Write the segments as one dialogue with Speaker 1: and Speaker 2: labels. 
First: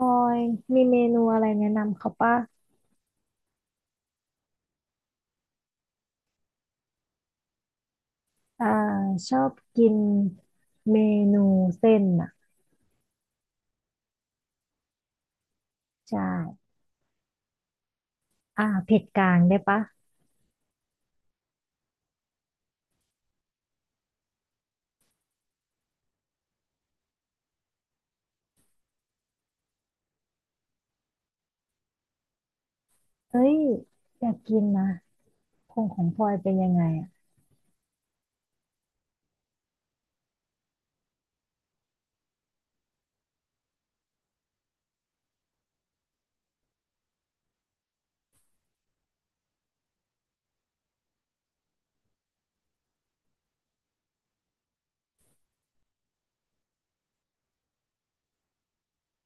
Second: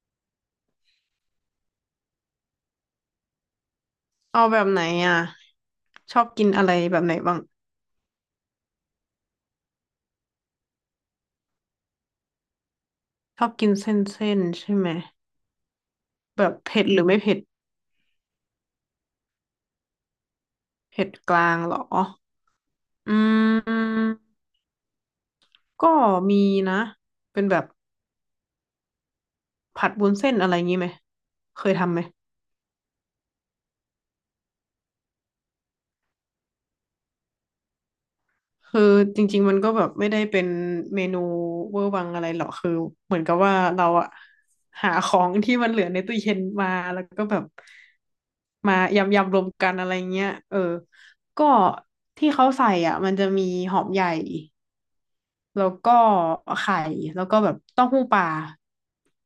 Speaker 1: ออยมีเมนูอะไรแนะนำเขาป่ะ
Speaker 2: เอาแบบไหนอ่ะชอบกินอะไรแบบไหนบ้าง
Speaker 1: อ่าชอบกินเมนูเส้นอ่ะ
Speaker 2: ชอบกินเส้นใช่ไหม
Speaker 1: ใช่
Speaker 2: แบบเผ็ดหรือไม่เผ็ด
Speaker 1: เผ็ดกลางได้ปะ
Speaker 2: เผ็ดกลางเหรออืมก็มีนะเป็นแบบผัดวุ้นเส้นอะไรงี้ไหมเคยทำไหม
Speaker 1: เอ้ยอยากกินนะคงของพลอยเป็นยังไงอ่ะ
Speaker 2: คือจริงๆมันก็แบบไม่ได้เป็นเมนูเวอร์วังอะไรหรอกคือเหมือนกับว่าเราอะหาของที่มันเหลือในตู้เย็นมาแล้วก็แบบมายำรวมกันอะไรเงี้ยเออก็ที่เขาใส่อ่ะมันจะมีหอมใหญ่แล้วก็ไข่แล้วก็แบบเต้าหู้ปลา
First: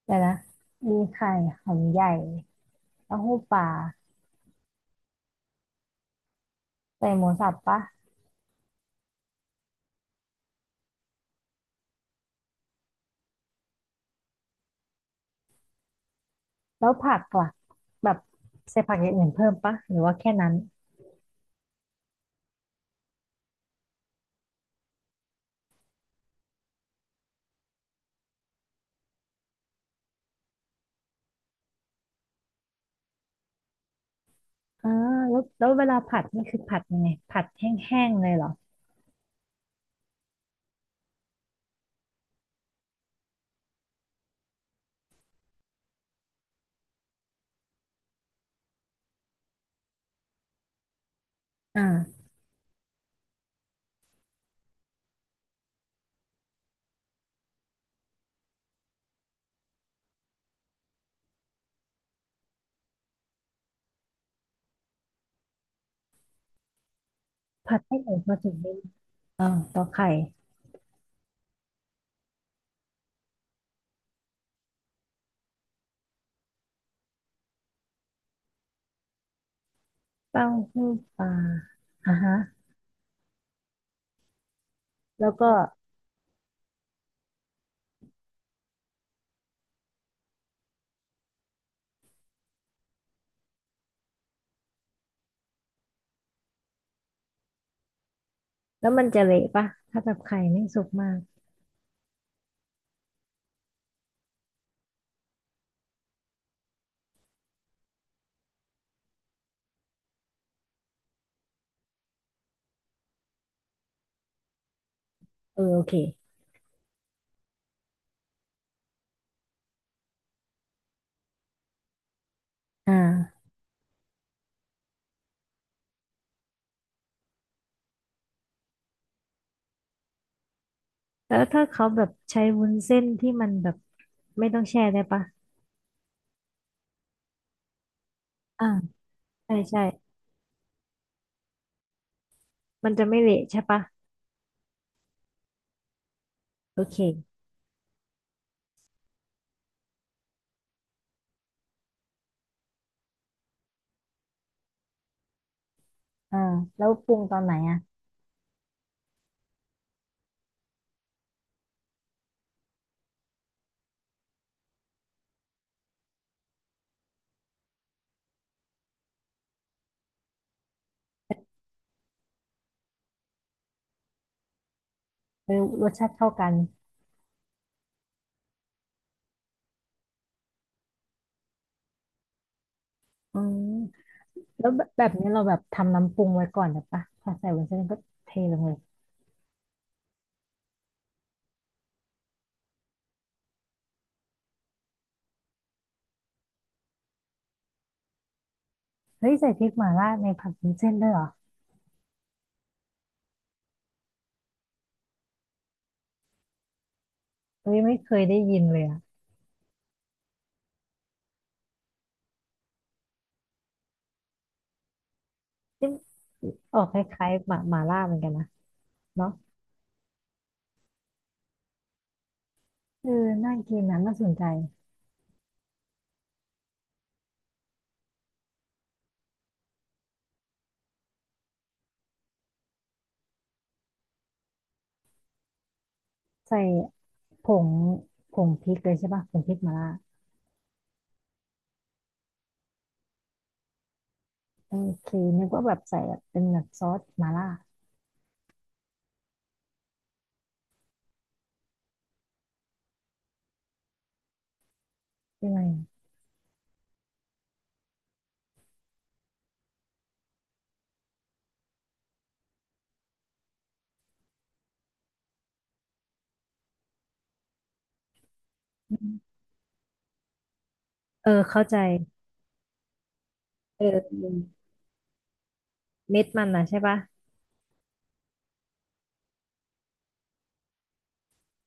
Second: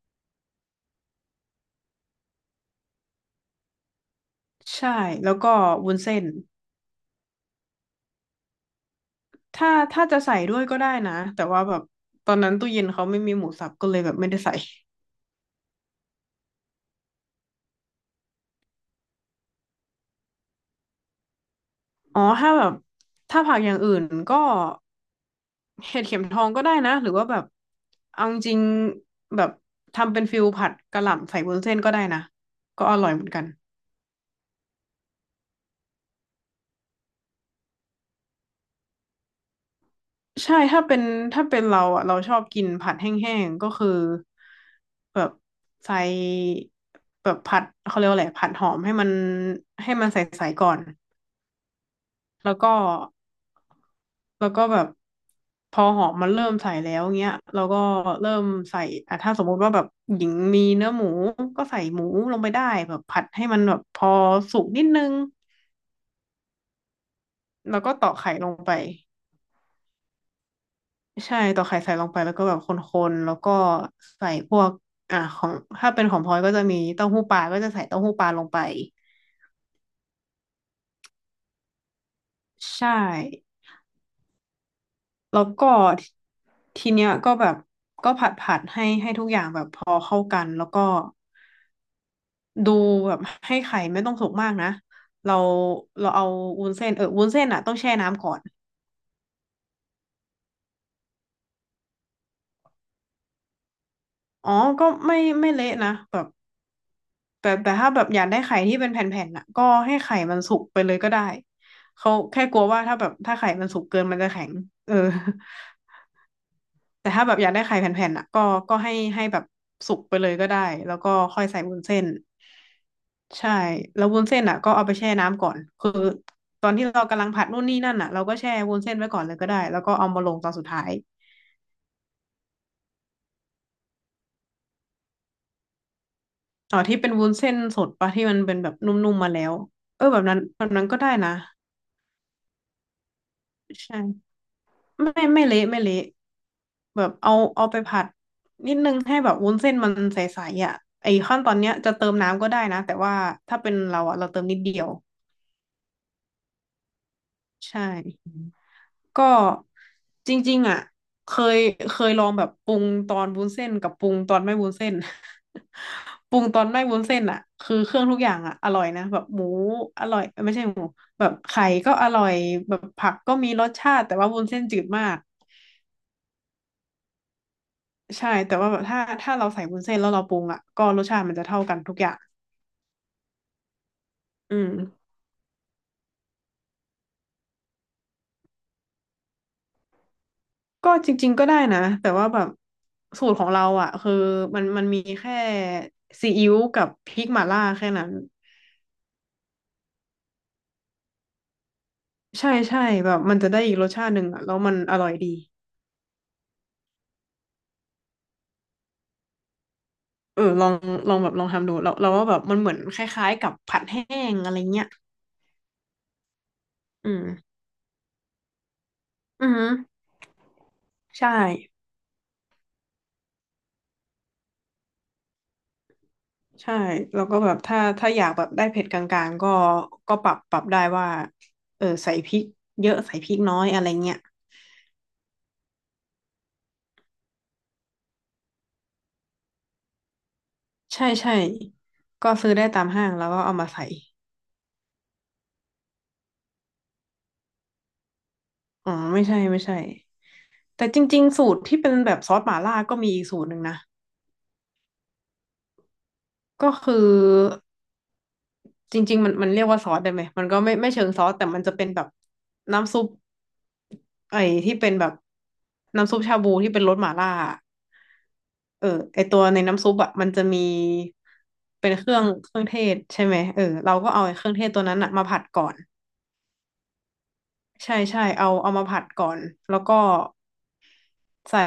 Speaker 1: แต่ละมีไข่หอมใหญ่เต้าหู้ปลา
Speaker 2: ใช่แล้วก็วุ้นเส้น
Speaker 1: ใส่หมูสับปะ
Speaker 2: ถ้าจะใส่ด้วยก็ได้นะแต่ว่าแบบตอนนั้นตู้เย็นเขาไม่มีหมูสับก็เลยแบบไม่ได้ใส่
Speaker 1: แล้วผักล่ะแบบใส่ผักอย่างอื่นเพิ่มปะหรือว่าแค่นั้น
Speaker 2: อ๋อถ้าแบบถ้าผักอย่างอื่นก็เห็ดเข็มทองก็ได้นะ หรือว่าแบบเอาจริงๆแบบทำเป็นฟิลผัดกะหล่ำใส่วุ้นเส้นก็ได้นะ ก็อร่อยเหมือนกัน
Speaker 1: อ่าแล้วเวลาผัดนี่คือผัดยังไงผัดแห้งๆเลยเหรอ
Speaker 2: ใช่ ถ้าเป็นเราอ่ะเราชอบกินผัดแห้งๆก็คือแบบใส่แบบผัดเขาเรียกว่าอะไรผัดหอมให้มันให้มันใสๆก่อน
Speaker 1: อ่า
Speaker 2: แล้วก็แล้วก็แบบพอหอมมันเริ่มใส่แล้วเงี้ยเราก็เริ่มใส่อ่ะถ้าสมมุติว่าแบบหญิงมีเนื้อหมูก็ใส่หมูลงไปได้แบบผัดให้มันแบบพอสุกนิดนึง
Speaker 1: ผั
Speaker 2: แล้
Speaker 1: ด
Speaker 2: วก็
Speaker 1: ให้
Speaker 2: ต
Speaker 1: ห
Speaker 2: อ
Speaker 1: มู
Speaker 2: กไข่
Speaker 1: มา
Speaker 2: ล
Speaker 1: ถึ
Speaker 2: ง
Speaker 1: ง
Speaker 2: ไป
Speaker 1: ได้อ่าต่อไข่
Speaker 2: ใช่ตอกไข่ใส่ลงไปแล้วก็แบบคนๆแล้วก็ใส่พวกอ่ะของถ้าเป็นของพลอยก็จะมีเต้าหู้ปลาก็จะใส่เต้าหู้ปลาลงไป
Speaker 1: เต้าหู้ปลาอ่ะฮะ
Speaker 2: ใช่
Speaker 1: แล้ว
Speaker 2: แล้
Speaker 1: ก็
Speaker 2: วก็ททีเนี้ยก็แบบก็ผัดให้ให้ทุกอย่างแบบพอเข้ากันแล้วก็ ดูแบบให้ไข่ไม่ต้องสุกมากนะเราเราเอาวุ้นเส้นเออวุ้นเส้นอ่ะต้องแช่น้ำก่อน
Speaker 1: แล้วมันจะเละปะถ้าแบบไข่ไม่สุกมาก
Speaker 2: อ๋อก็ไม่เละนะแบบแต่ถ้าแบบอยากได้ไข่ที่เป็นแผ่นๆน่ะก็ให้ไข่มันสุกไปเลยก็ได้เขาแค่กลัวว่าถ้าแบบถ้าไข่มันสุกเกินมันจะแข็งเออ
Speaker 1: เออโอเค
Speaker 2: แต่ถ้าแบบอยากได้ไข่แผ่นๆน่ะก็ก็ให้ให้แบบสุกไปเลยก็ได้แล้วก็ค่อยใส่วุ้นเส้น
Speaker 1: อ่า
Speaker 2: ใช่แล้ววุ้นเส้นอ่ะก็เอาไปแช่น้ำก่อนคือตอนที่เรากำลังผัดนู่นนี่นั่นอ่ะเราก็แช่วุ้นเส้นไว้ก่อนเลยก็ได้แล้วก็เอามาลงตอนสุดท้าย
Speaker 1: แล้วถ้าเขาแบบใช้วุ้นเส้นที่มันแบบไม่ต้องแช่ได้ปะ
Speaker 2: อ๋อที่เป็นวุ้นเส้นสดปะที่มันเป็น
Speaker 1: อ่า
Speaker 2: แบบนุ่มๆมาแล้ว
Speaker 1: ใช่ใช่
Speaker 2: เออแบบนั้นแบบนั้นก็ได้นะ
Speaker 1: มันจะไม่เละใช่ปะ
Speaker 2: ใช่ไม่เละไม่เละ
Speaker 1: โอเค
Speaker 2: แบบเอาไปผัดนิดนึงให้แบบวุ้นเส้นมันใสๆอ่ะไอ้ขั้นตอนเนี้ยจะเติมน้ำก็ได้นะแต่ว่าถ้าเป็นเราอ่ะเราเติมนิดเดียว
Speaker 1: อ่าแล้วปรุงตอนไหนอ่ะ
Speaker 2: ใช่ ก็จริงๆอ่ะเคยเคยลองแบบปรุงตอนวุ้นเส้นกับปรุงตอนไม่วุ้นเส้น ปรุงตอนไม่วุ้นเส้นอ่ะคือเครื่องทุกอย่างอ่ะอร่อยนะแบบหมูอร่อยเอ้ยไม่ใช่หมูแบบไข่ก็อร่อยแบบผักก็มีรสชาติแต่ว่าวุ้นเส้นจืดมาก
Speaker 1: เออรสชาติเท่ากัน
Speaker 2: ใช่แต่ว่าแบบถ้าเราใส่วุ้นเส้นแล้วเราปรุงอ่ะก็รสชาติมันจะเท่ากันทุกอย่าง
Speaker 1: อืม
Speaker 2: อื
Speaker 1: แล้วแบบแบ
Speaker 2: ม
Speaker 1: บนี้เราแบบทำน้ำปรุงไว้ก่อนหรือปะพอใส่วุ้นเส้นก็เทลงเลย
Speaker 2: ก็จริงๆก็ได้นะแต่ว่าแบบสูตรของเราอ่ะคือมันมีแค่ซีอิ๊วกับพริกหม่าล่าแค่นั้น
Speaker 1: เฮ้ยใส่พริกหม่าล่าในผัดวุ้นเส้นด้วยเหรอ
Speaker 2: ใช่ใช่แบบมันจะได้อีกรสชาติหนึ่งอ่ะแล้วมันอร่อยดี
Speaker 1: เฮ้ยไม่เคยได้ยินเลยอ่ะ
Speaker 2: เออลองลองแบบลองทำดูเราว่าแบบมันเหมือนคล้ายๆกับผัดแห้งอะไรเงี้ย
Speaker 1: ออกค
Speaker 2: อื
Speaker 1: ล้ายๆ
Speaker 2: ม
Speaker 1: หมาหมาล่าเหมือนกันนะเนาะ
Speaker 2: อือือใช่
Speaker 1: เออน่ากินนะน่าสนใจ
Speaker 2: ใช่แล้วก็แบบถ้าอยากแบบได้เผ็ดกลางๆก็ก็ปรับได้ว่าเออใส่พริกเยอะใส่พริกน้อยอะไรเงี้ย
Speaker 1: ใส่ผงผงพริกเลยใช่ป่ะผงพริกหมาล่า
Speaker 2: ใช่ใช่ก็ซื้อได้ตามห้างแล้วก็เอามาใส่
Speaker 1: โอเคนึกว่าแบบใส่แบบเป็นแบบซอสหมาล่า
Speaker 2: อ๋อไม่ใช่แต่จริงๆสูตรที่เป็นแบบซอสหม่าล่าก็มีอีกสูตรหนึ่งนะ
Speaker 1: ใช่ไหม
Speaker 2: ก็คือ จริงๆมันเรียกว่าซอสได้ไหมมันก็ไม่เชิงซอสแต่มันจะเป็นแบบน้ำซุปไอ้ที่เป็นแบบน้ำซุปชาบูที่เป็นรสหม่าล่าอะเออ
Speaker 1: อื
Speaker 2: ไอ
Speaker 1: ม
Speaker 2: ตัวในน้ำซุปอ่ะมันจะมี
Speaker 1: เออเข้าใจ
Speaker 2: เป็นเครื่องเทศใช่ไหมเออ
Speaker 1: เอ
Speaker 2: เราก็เอาไอ้เค
Speaker 1: อ
Speaker 2: รื่องเทศตัวนั้นอ่ะมาผัดก่อน
Speaker 1: เม็ดมันนะใช่ป่ะ
Speaker 2: ใช่ใช่เอามาผัดก่อนแล้วก็ใส่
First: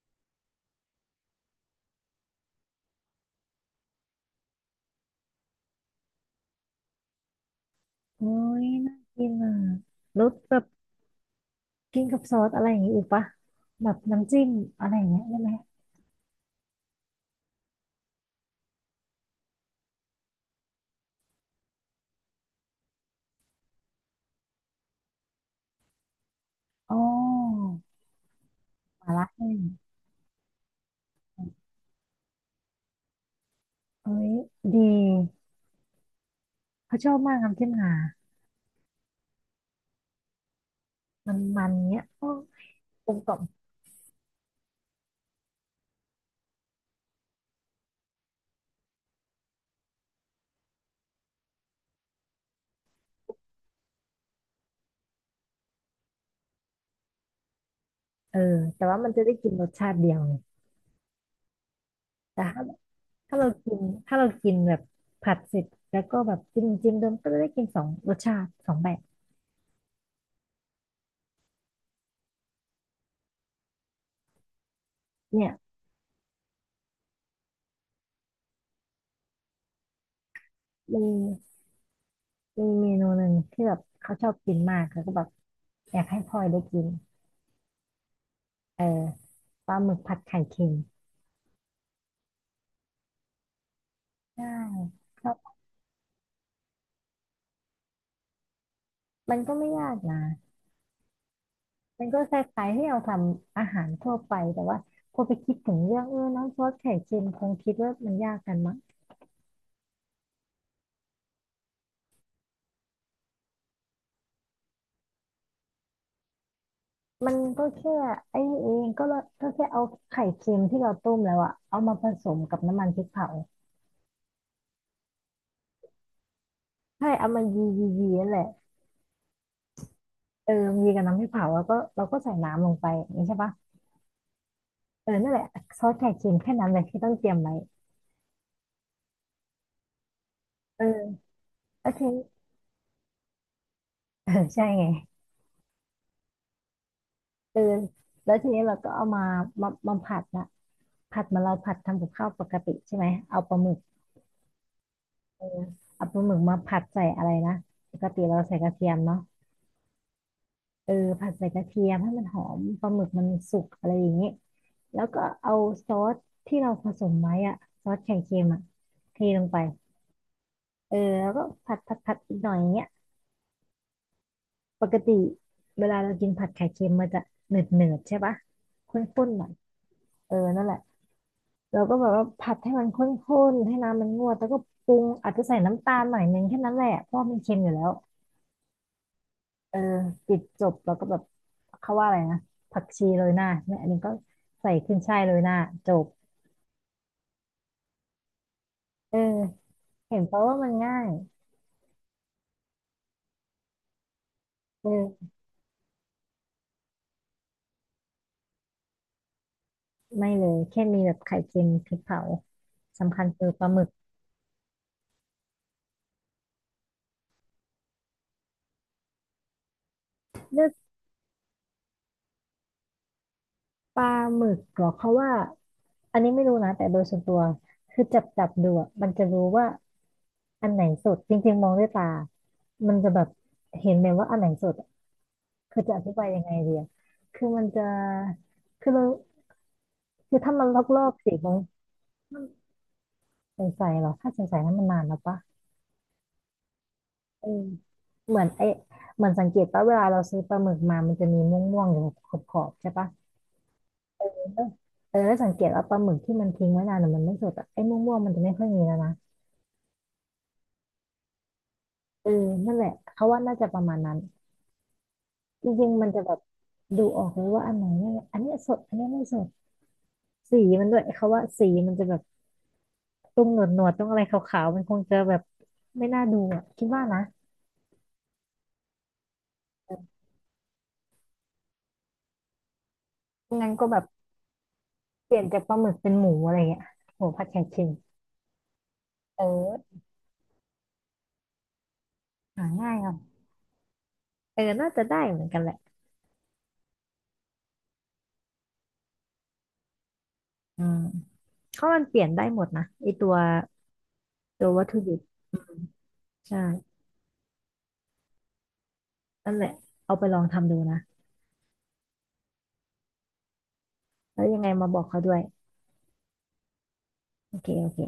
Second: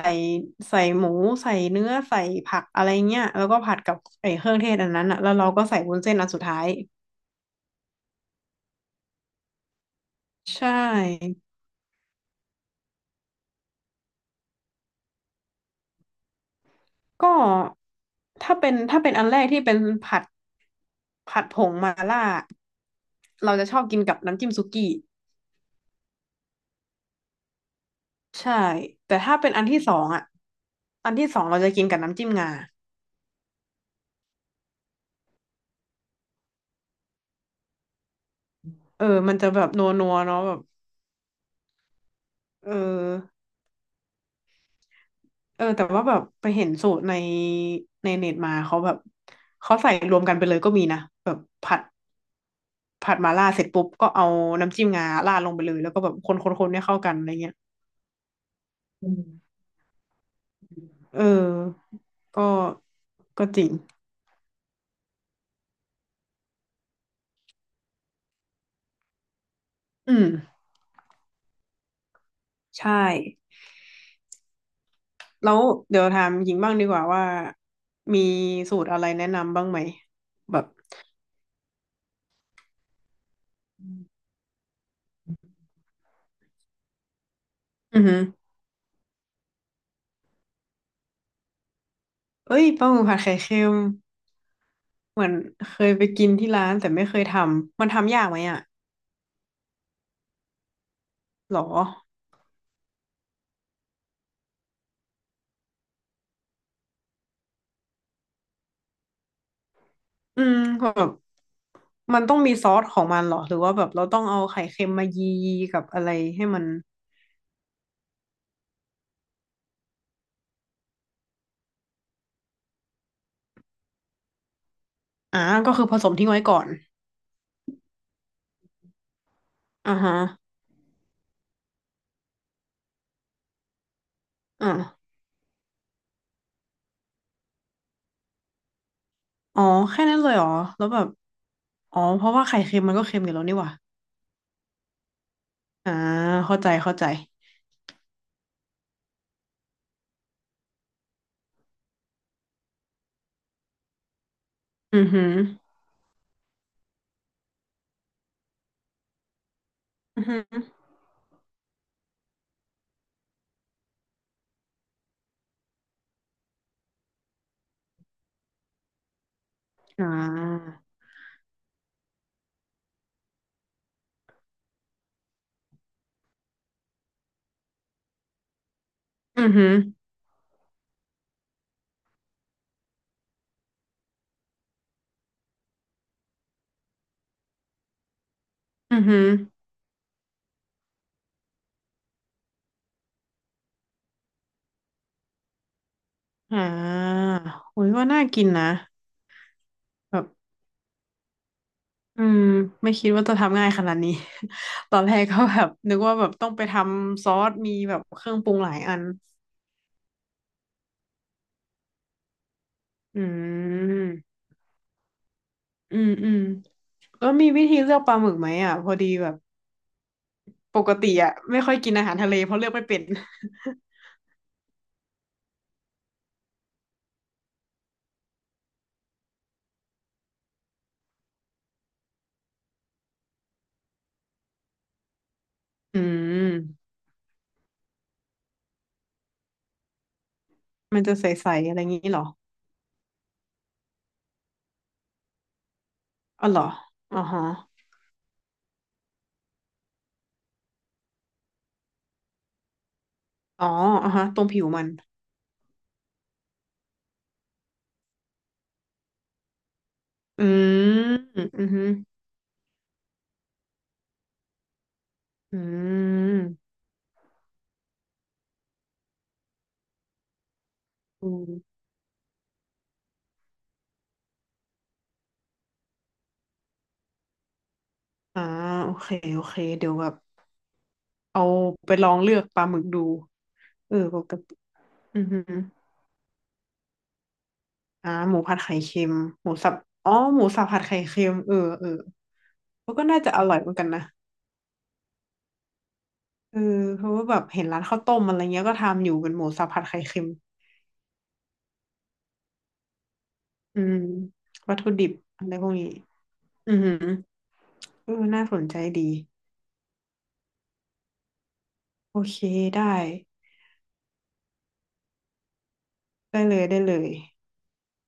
Speaker 2: ใส่หมูใส่เนื้อใส่ผักอะไรเงี้ยแล้วก็ผัดกับไอ้เครื่องเทศอันนั้นอ่ะแล้วเราก็ใส่วุ้นเส้นอันสุดท้าย
Speaker 1: โอ้ยน่ากินอ่ะแล้วแบ
Speaker 2: ใช
Speaker 1: บ
Speaker 2: ่
Speaker 1: กินกับซอสอะไรอย่างงี้อีกป่ะแบบน้ำจิ้มอะไรอย่างเงี้ยได้ไหม
Speaker 2: ก็ถ้าเป็นอันแรกที่เป็นผัดผัดผงมาล่าเราจะชอบกินกับน้ำจิ้มซุกี้
Speaker 1: อ๋อ
Speaker 2: ใช่
Speaker 1: หมา
Speaker 2: แต่
Speaker 1: ล่า
Speaker 2: ถ้า
Speaker 1: แห้
Speaker 2: เป็น
Speaker 1: ง
Speaker 2: อันที่สองอ่ะอันที่สองเราจะกินกับน้ำจิ้มงา
Speaker 1: เอ้ยดีเขาชอบมากน้ำจิ้มงา
Speaker 2: เออมันจะแบบนัวนัวเนาะแบบ
Speaker 1: มันมันเงี้ยโอ้
Speaker 2: เออ
Speaker 1: กลมกล่อม
Speaker 2: เออแต่ว่าแบบไปเห็นสูตรในเน็ตมาเขาแบบเขาใส่รวมกันไปเลยก็มีนะแบบผัดผัดมาล่าเสร็จปุ๊บก็เอาน้ำจิ้มงาราดลงไปเลยแล้วก็แบบคนให้เข้ากันอะไรเงี้ย
Speaker 1: เออแต่ว่ามั
Speaker 2: อื
Speaker 1: นจะได้
Speaker 2: ม
Speaker 1: กินรสชาติเดียวไง
Speaker 2: เออ
Speaker 1: แต่
Speaker 2: ก็
Speaker 1: ถ้าถ้า
Speaker 2: ก็
Speaker 1: เรา
Speaker 2: จริง
Speaker 1: กินถ้าเรากินแบบผัดเสร็จแล้วก็แบบจิ้มจิ้มเดิมก็จะได้กินสองรสชาติสองแบบ
Speaker 2: อืม ใช่
Speaker 1: เนี่
Speaker 2: แล้
Speaker 1: ย
Speaker 2: วเดี๋ยวถามหญิงบ้างดีกว่าว่ามีสูตรอะไรแนะนำบ้างไหมแบบ
Speaker 1: มีมีเมนูหนึ่งที่แบบเขาชอบกินมากแล้วก็แบบอยากให้พลอยได้กิน
Speaker 2: อือหือ
Speaker 1: เออปลาหมึกผัดไข่เค็ม
Speaker 2: เอ้ยปลาหมึกผัดไข่เค็ม
Speaker 1: ใช่ค
Speaker 2: เหมื
Speaker 1: รั
Speaker 2: อน
Speaker 1: บ
Speaker 2: เคยไปกินที่ร้านแต่ไม่เคยทำมันทำยากไหมอ่ะ
Speaker 1: มันก็ไม่ยากนะ
Speaker 2: หรอ
Speaker 1: มันก็คล้ายๆที่เราทำอาหารทั่วไปแต่ว่าพอไปคิดถึงเรื่องเออน้ำซอสไข่เค็มคงคิดว่ามันยากกันมั้ง
Speaker 2: อืมแบบมันต้องมีซอสของมันเหรอหรือว่าแบบเราต้องเอาไข่เค็มมายีกับอะไรให้มัน
Speaker 1: มันก็แค่ไอ้นี่เองก็ละก็แค่เอาไข่เค็มที่เราต้มแล้วอะเอามาผสมกับน้ำมันพริกเผา
Speaker 2: อ่าก็คือผสมทิ้งไว้ก่อน
Speaker 1: ใช่เอามายียียีนั่นแหละ
Speaker 2: อ่าฮะ
Speaker 1: เออยีกับน้ำพริกเผาแล้วก็เราก็ใส่น้ำลงไปอย่างนี้ใช่ปะ
Speaker 2: อ
Speaker 1: เอ
Speaker 2: ่า
Speaker 1: อนั่นแหละซอสไข่เค็มแค่นั้นเลยที่ต้องเตรียมไว้
Speaker 2: อ๋อแค่นั้นเลยเหรอ
Speaker 1: เอ
Speaker 2: แล้
Speaker 1: อ
Speaker 2: วแบบ
Speaker 1: แล้ว
Speaker 2: อ๋อ
Speaker 1: ที
Speaker 2: เพ
Speaker 1: นี้
Speaker 2: ราะว่าไข่เค็มมันก็เค็มอยู่แล้วนี่หว่า
Speaker 1: เออใช่ไง
Speaker 2: อ่าเข้าใจเข้าใจ
Speaker 1: เออแล้วทีนี้เราก็เอามามาผัดนะผัดเหมาเราผัดทำกับข้าวปกติใช่ไหมเอาปลาหมึก
Speaker 2: อือหือ
Speaker 1: เออเอาปลาหมึกมาผัดใส่อะไรนะปกติเราใส่กระเทียมเนาะ
Speaker 2: อือหือ
Speaker 1: เออผัดใส่กระเทียมให้มันหอมปลาหมึกมันสุกอะไรอย่างนี้แล้วก็เอาซอสที่เราผสมไว้อะซอสไข่เค็มอะเทลงไป
Speaker 2: อ่า
Speaker 1: เออแล้วก็ผัดผัดผัดอีกหน่อยอย่างเงี้ยปกติเวลาเรากินผัดไข่เค็มมันจะเหนืดเนืดใช่ปะข้นๆห
Speaker 2: อื
Speaker 1: น่อ
Speaker 2: อ
Speaker 1: ย
Speaker 2: หือ
Speaker 1: เออนั่นแหละเราก็แบบว่าผัดให้มันข้นๆให้น้ำมันงวดแล้วก็ปรุงอาจจะใส่น้ำตาลหน่อยนึงแค่นั้นแหละเพราะว่ามันเค็มอยู่แล้ว
Speaker 2: อือหือ
Speaker 1: เออปิดจบแล้วก็แบบเขาว่าอะไรนะผักชีโรยหน้าเนี่ยอันนี้ก็ใส่ขึ้นช่ายโรยหน้าจบ
Speaker 2: อ่าโอ้ยว่าน่ากินนะ
Speaker 1: เออ
Speaker 2: แบ
Speaker 1: เห็น
Speaker 2: บ
Speaker 1: เพราะว่ามันง่าย
Speaker 2: อืมไม่คิดว่าจะทำง่ายขนาดนี้ ตอนแรก
Speaker 1: เออ
Speaker 2: ก็แบบนึกว่าแบบต้องไปทำซอสมีแบบเครื่องปรุงหลายอัน
Speaker 1: ไม่เลยแค่มีแบบไข่เค็มพริกเผาสำ
Speaker 2: อื
Speaker 1: คัญคือปลาหมึก
Speaker 2: มอืมอืมแล้วมีวิธีเลือกปลาหมึกไหมอ่ะพอดีแบบ
Speaker 1: เลือก
Speaker 2: ปกติอ่ะไม่ค่อยกินอาหารทะเลเพราะเลือกไม่เป็น
Speaker 1: ปลาหมึกเหรอเขาว่าอันนี้ไม่รู้นะแต่โดยส่วนตัวคือจับจับดูอะมันจะรู้ว่าอันไหนสดจริงๆมองด้วยตามันจะแบบเห็นเลยว่าอันไหนสดอะคือจะ
Speaker 2: อื
Speaker 1: อธิบายยัง
Speaker 2: ม
Speaker 1: ไงดีอะคือมันจะคือเราคือถ้ามัน ล
Speaker 2: มัน
Speaker 1: อก
Speaker 2: จะ
Speaker 1: ๆ
Speaker 2: ใ
Speaker 1: สี
Speaker 2: ส
Speaker 1: มัน
Speaker 2: ๆอะไรงี้เหรอ
Speaker 1: ใสๆหรอถ้าใสๆนั้นมันนานแล้วปะ
Speaker 2: อ๋อเหรออ๋อฮะ
Speaker 1: เออเหมือนไอเหมือนสังเกตปะเวลาเราซื้อปลาหมึกมา มันจะมีม่วงๆอยู่ขอบขอบๆใช่ปะ
Speaker 2: อ๋ออ่ะ
Speaker 1: เอ
Speaker 2: ฮะ
Speaker 1: อ
Speaker 2: ตรงผิวมัน
Speaker 1: เออแล้วสังเกตว่าปลาหมึกที่มันทิ้งไว้นานหรือมันไม่สดอะไอ้ม่วงๆมันจะไม่ค่อยมีแล้วนะ
Speaker 2: อืมอือหือ
Speaker 1: เออนั่นแหละ เขาว่าน่าจะประมาณนั้น
Speaker 2: อื
Speaker 1: จริงๆมันจะแบบ
Speaker 2: ม
Speaker 1: ดูออกเลยว่าอันไหนเนี่ยอันเนี้ยสด อันเนี้ยไม่สดสีมันด้วย
Speaker 2: อื
Speaker 1: เขาว่า
Speaker 2: ม
Speaker 1: สีมันจะแบบต้องหนวดหนวดต้องอะไรขาวๆมันคงจะแบบไม่น่าดูอะคิดว่านะ
Speaker 2: อ่าโอเคโอเค เดี๋ยวแบบเอาไปลองเลือกปลาหมึกดู
Speaker 1: งั้นก็
Speaker 2: เอ
Speaker 1: แบ
Speaker 2: อ
Speaker 1: บ
Speaker 2: ปกติอือ
Speaker 1: เป
Speaker 2: หื
Speaker 1: ลี่
Speaker 2: อ
Speaker 1: ยนจากปลาหมึกเป็นหมูอะไรเงี้ยหมูผัดไข่เค็ม
Speaker 2: อ่าหมูผัดไข่เค็ม
Speaker 1: เอ
Speaker 2: หมูสับ
Speaker 1: อ
Speaker 2: อ๋อหมูสับผัดไข่เค็มเออเออ
Speaker 1: หาง่า
Speaker 2: มั
Speaker 1: ย
Speaker 2: นก็
Speaker 1: ครับ
Speaker 2: น่าจะอร่อยเหมือนกันนะ
Speaker 1: เออน่าจะได้เหมือนกันแหละ
Speaker 2: เออเพราะว่าแบบเห็นร้านข้าวต้มอะไรเงี้ยก็ทำอยู่เป็นหมูสับผัดไข่เค็ม
Speaker 1: อืมเพราะมันเปลี่ยนได้หมดนะไอตัว
Speaker 2: อืม
Speaker 1: ตัว
Speaker 2: วัต
Speaker 1: วัต
Speaker 2: ถุ
Speaker 1: ถุ
Speaker 2: ดิบ
Speaker 1: ดิบ
Speaker 2: อะไรพวกนี้อือหื
Speaker 1: ใช่
Speaker 2: อเออน่าสนใจดี
Speaker 1: นั่นแหละเอาไปลองทำดูนะ
Speaker 2: โอเคได้
Speaker 1: แล้วยังไงมาบอกเขาด้วย
Speaker 2: ได้เลยได้เลย
Speaker 1: โอเค โอเค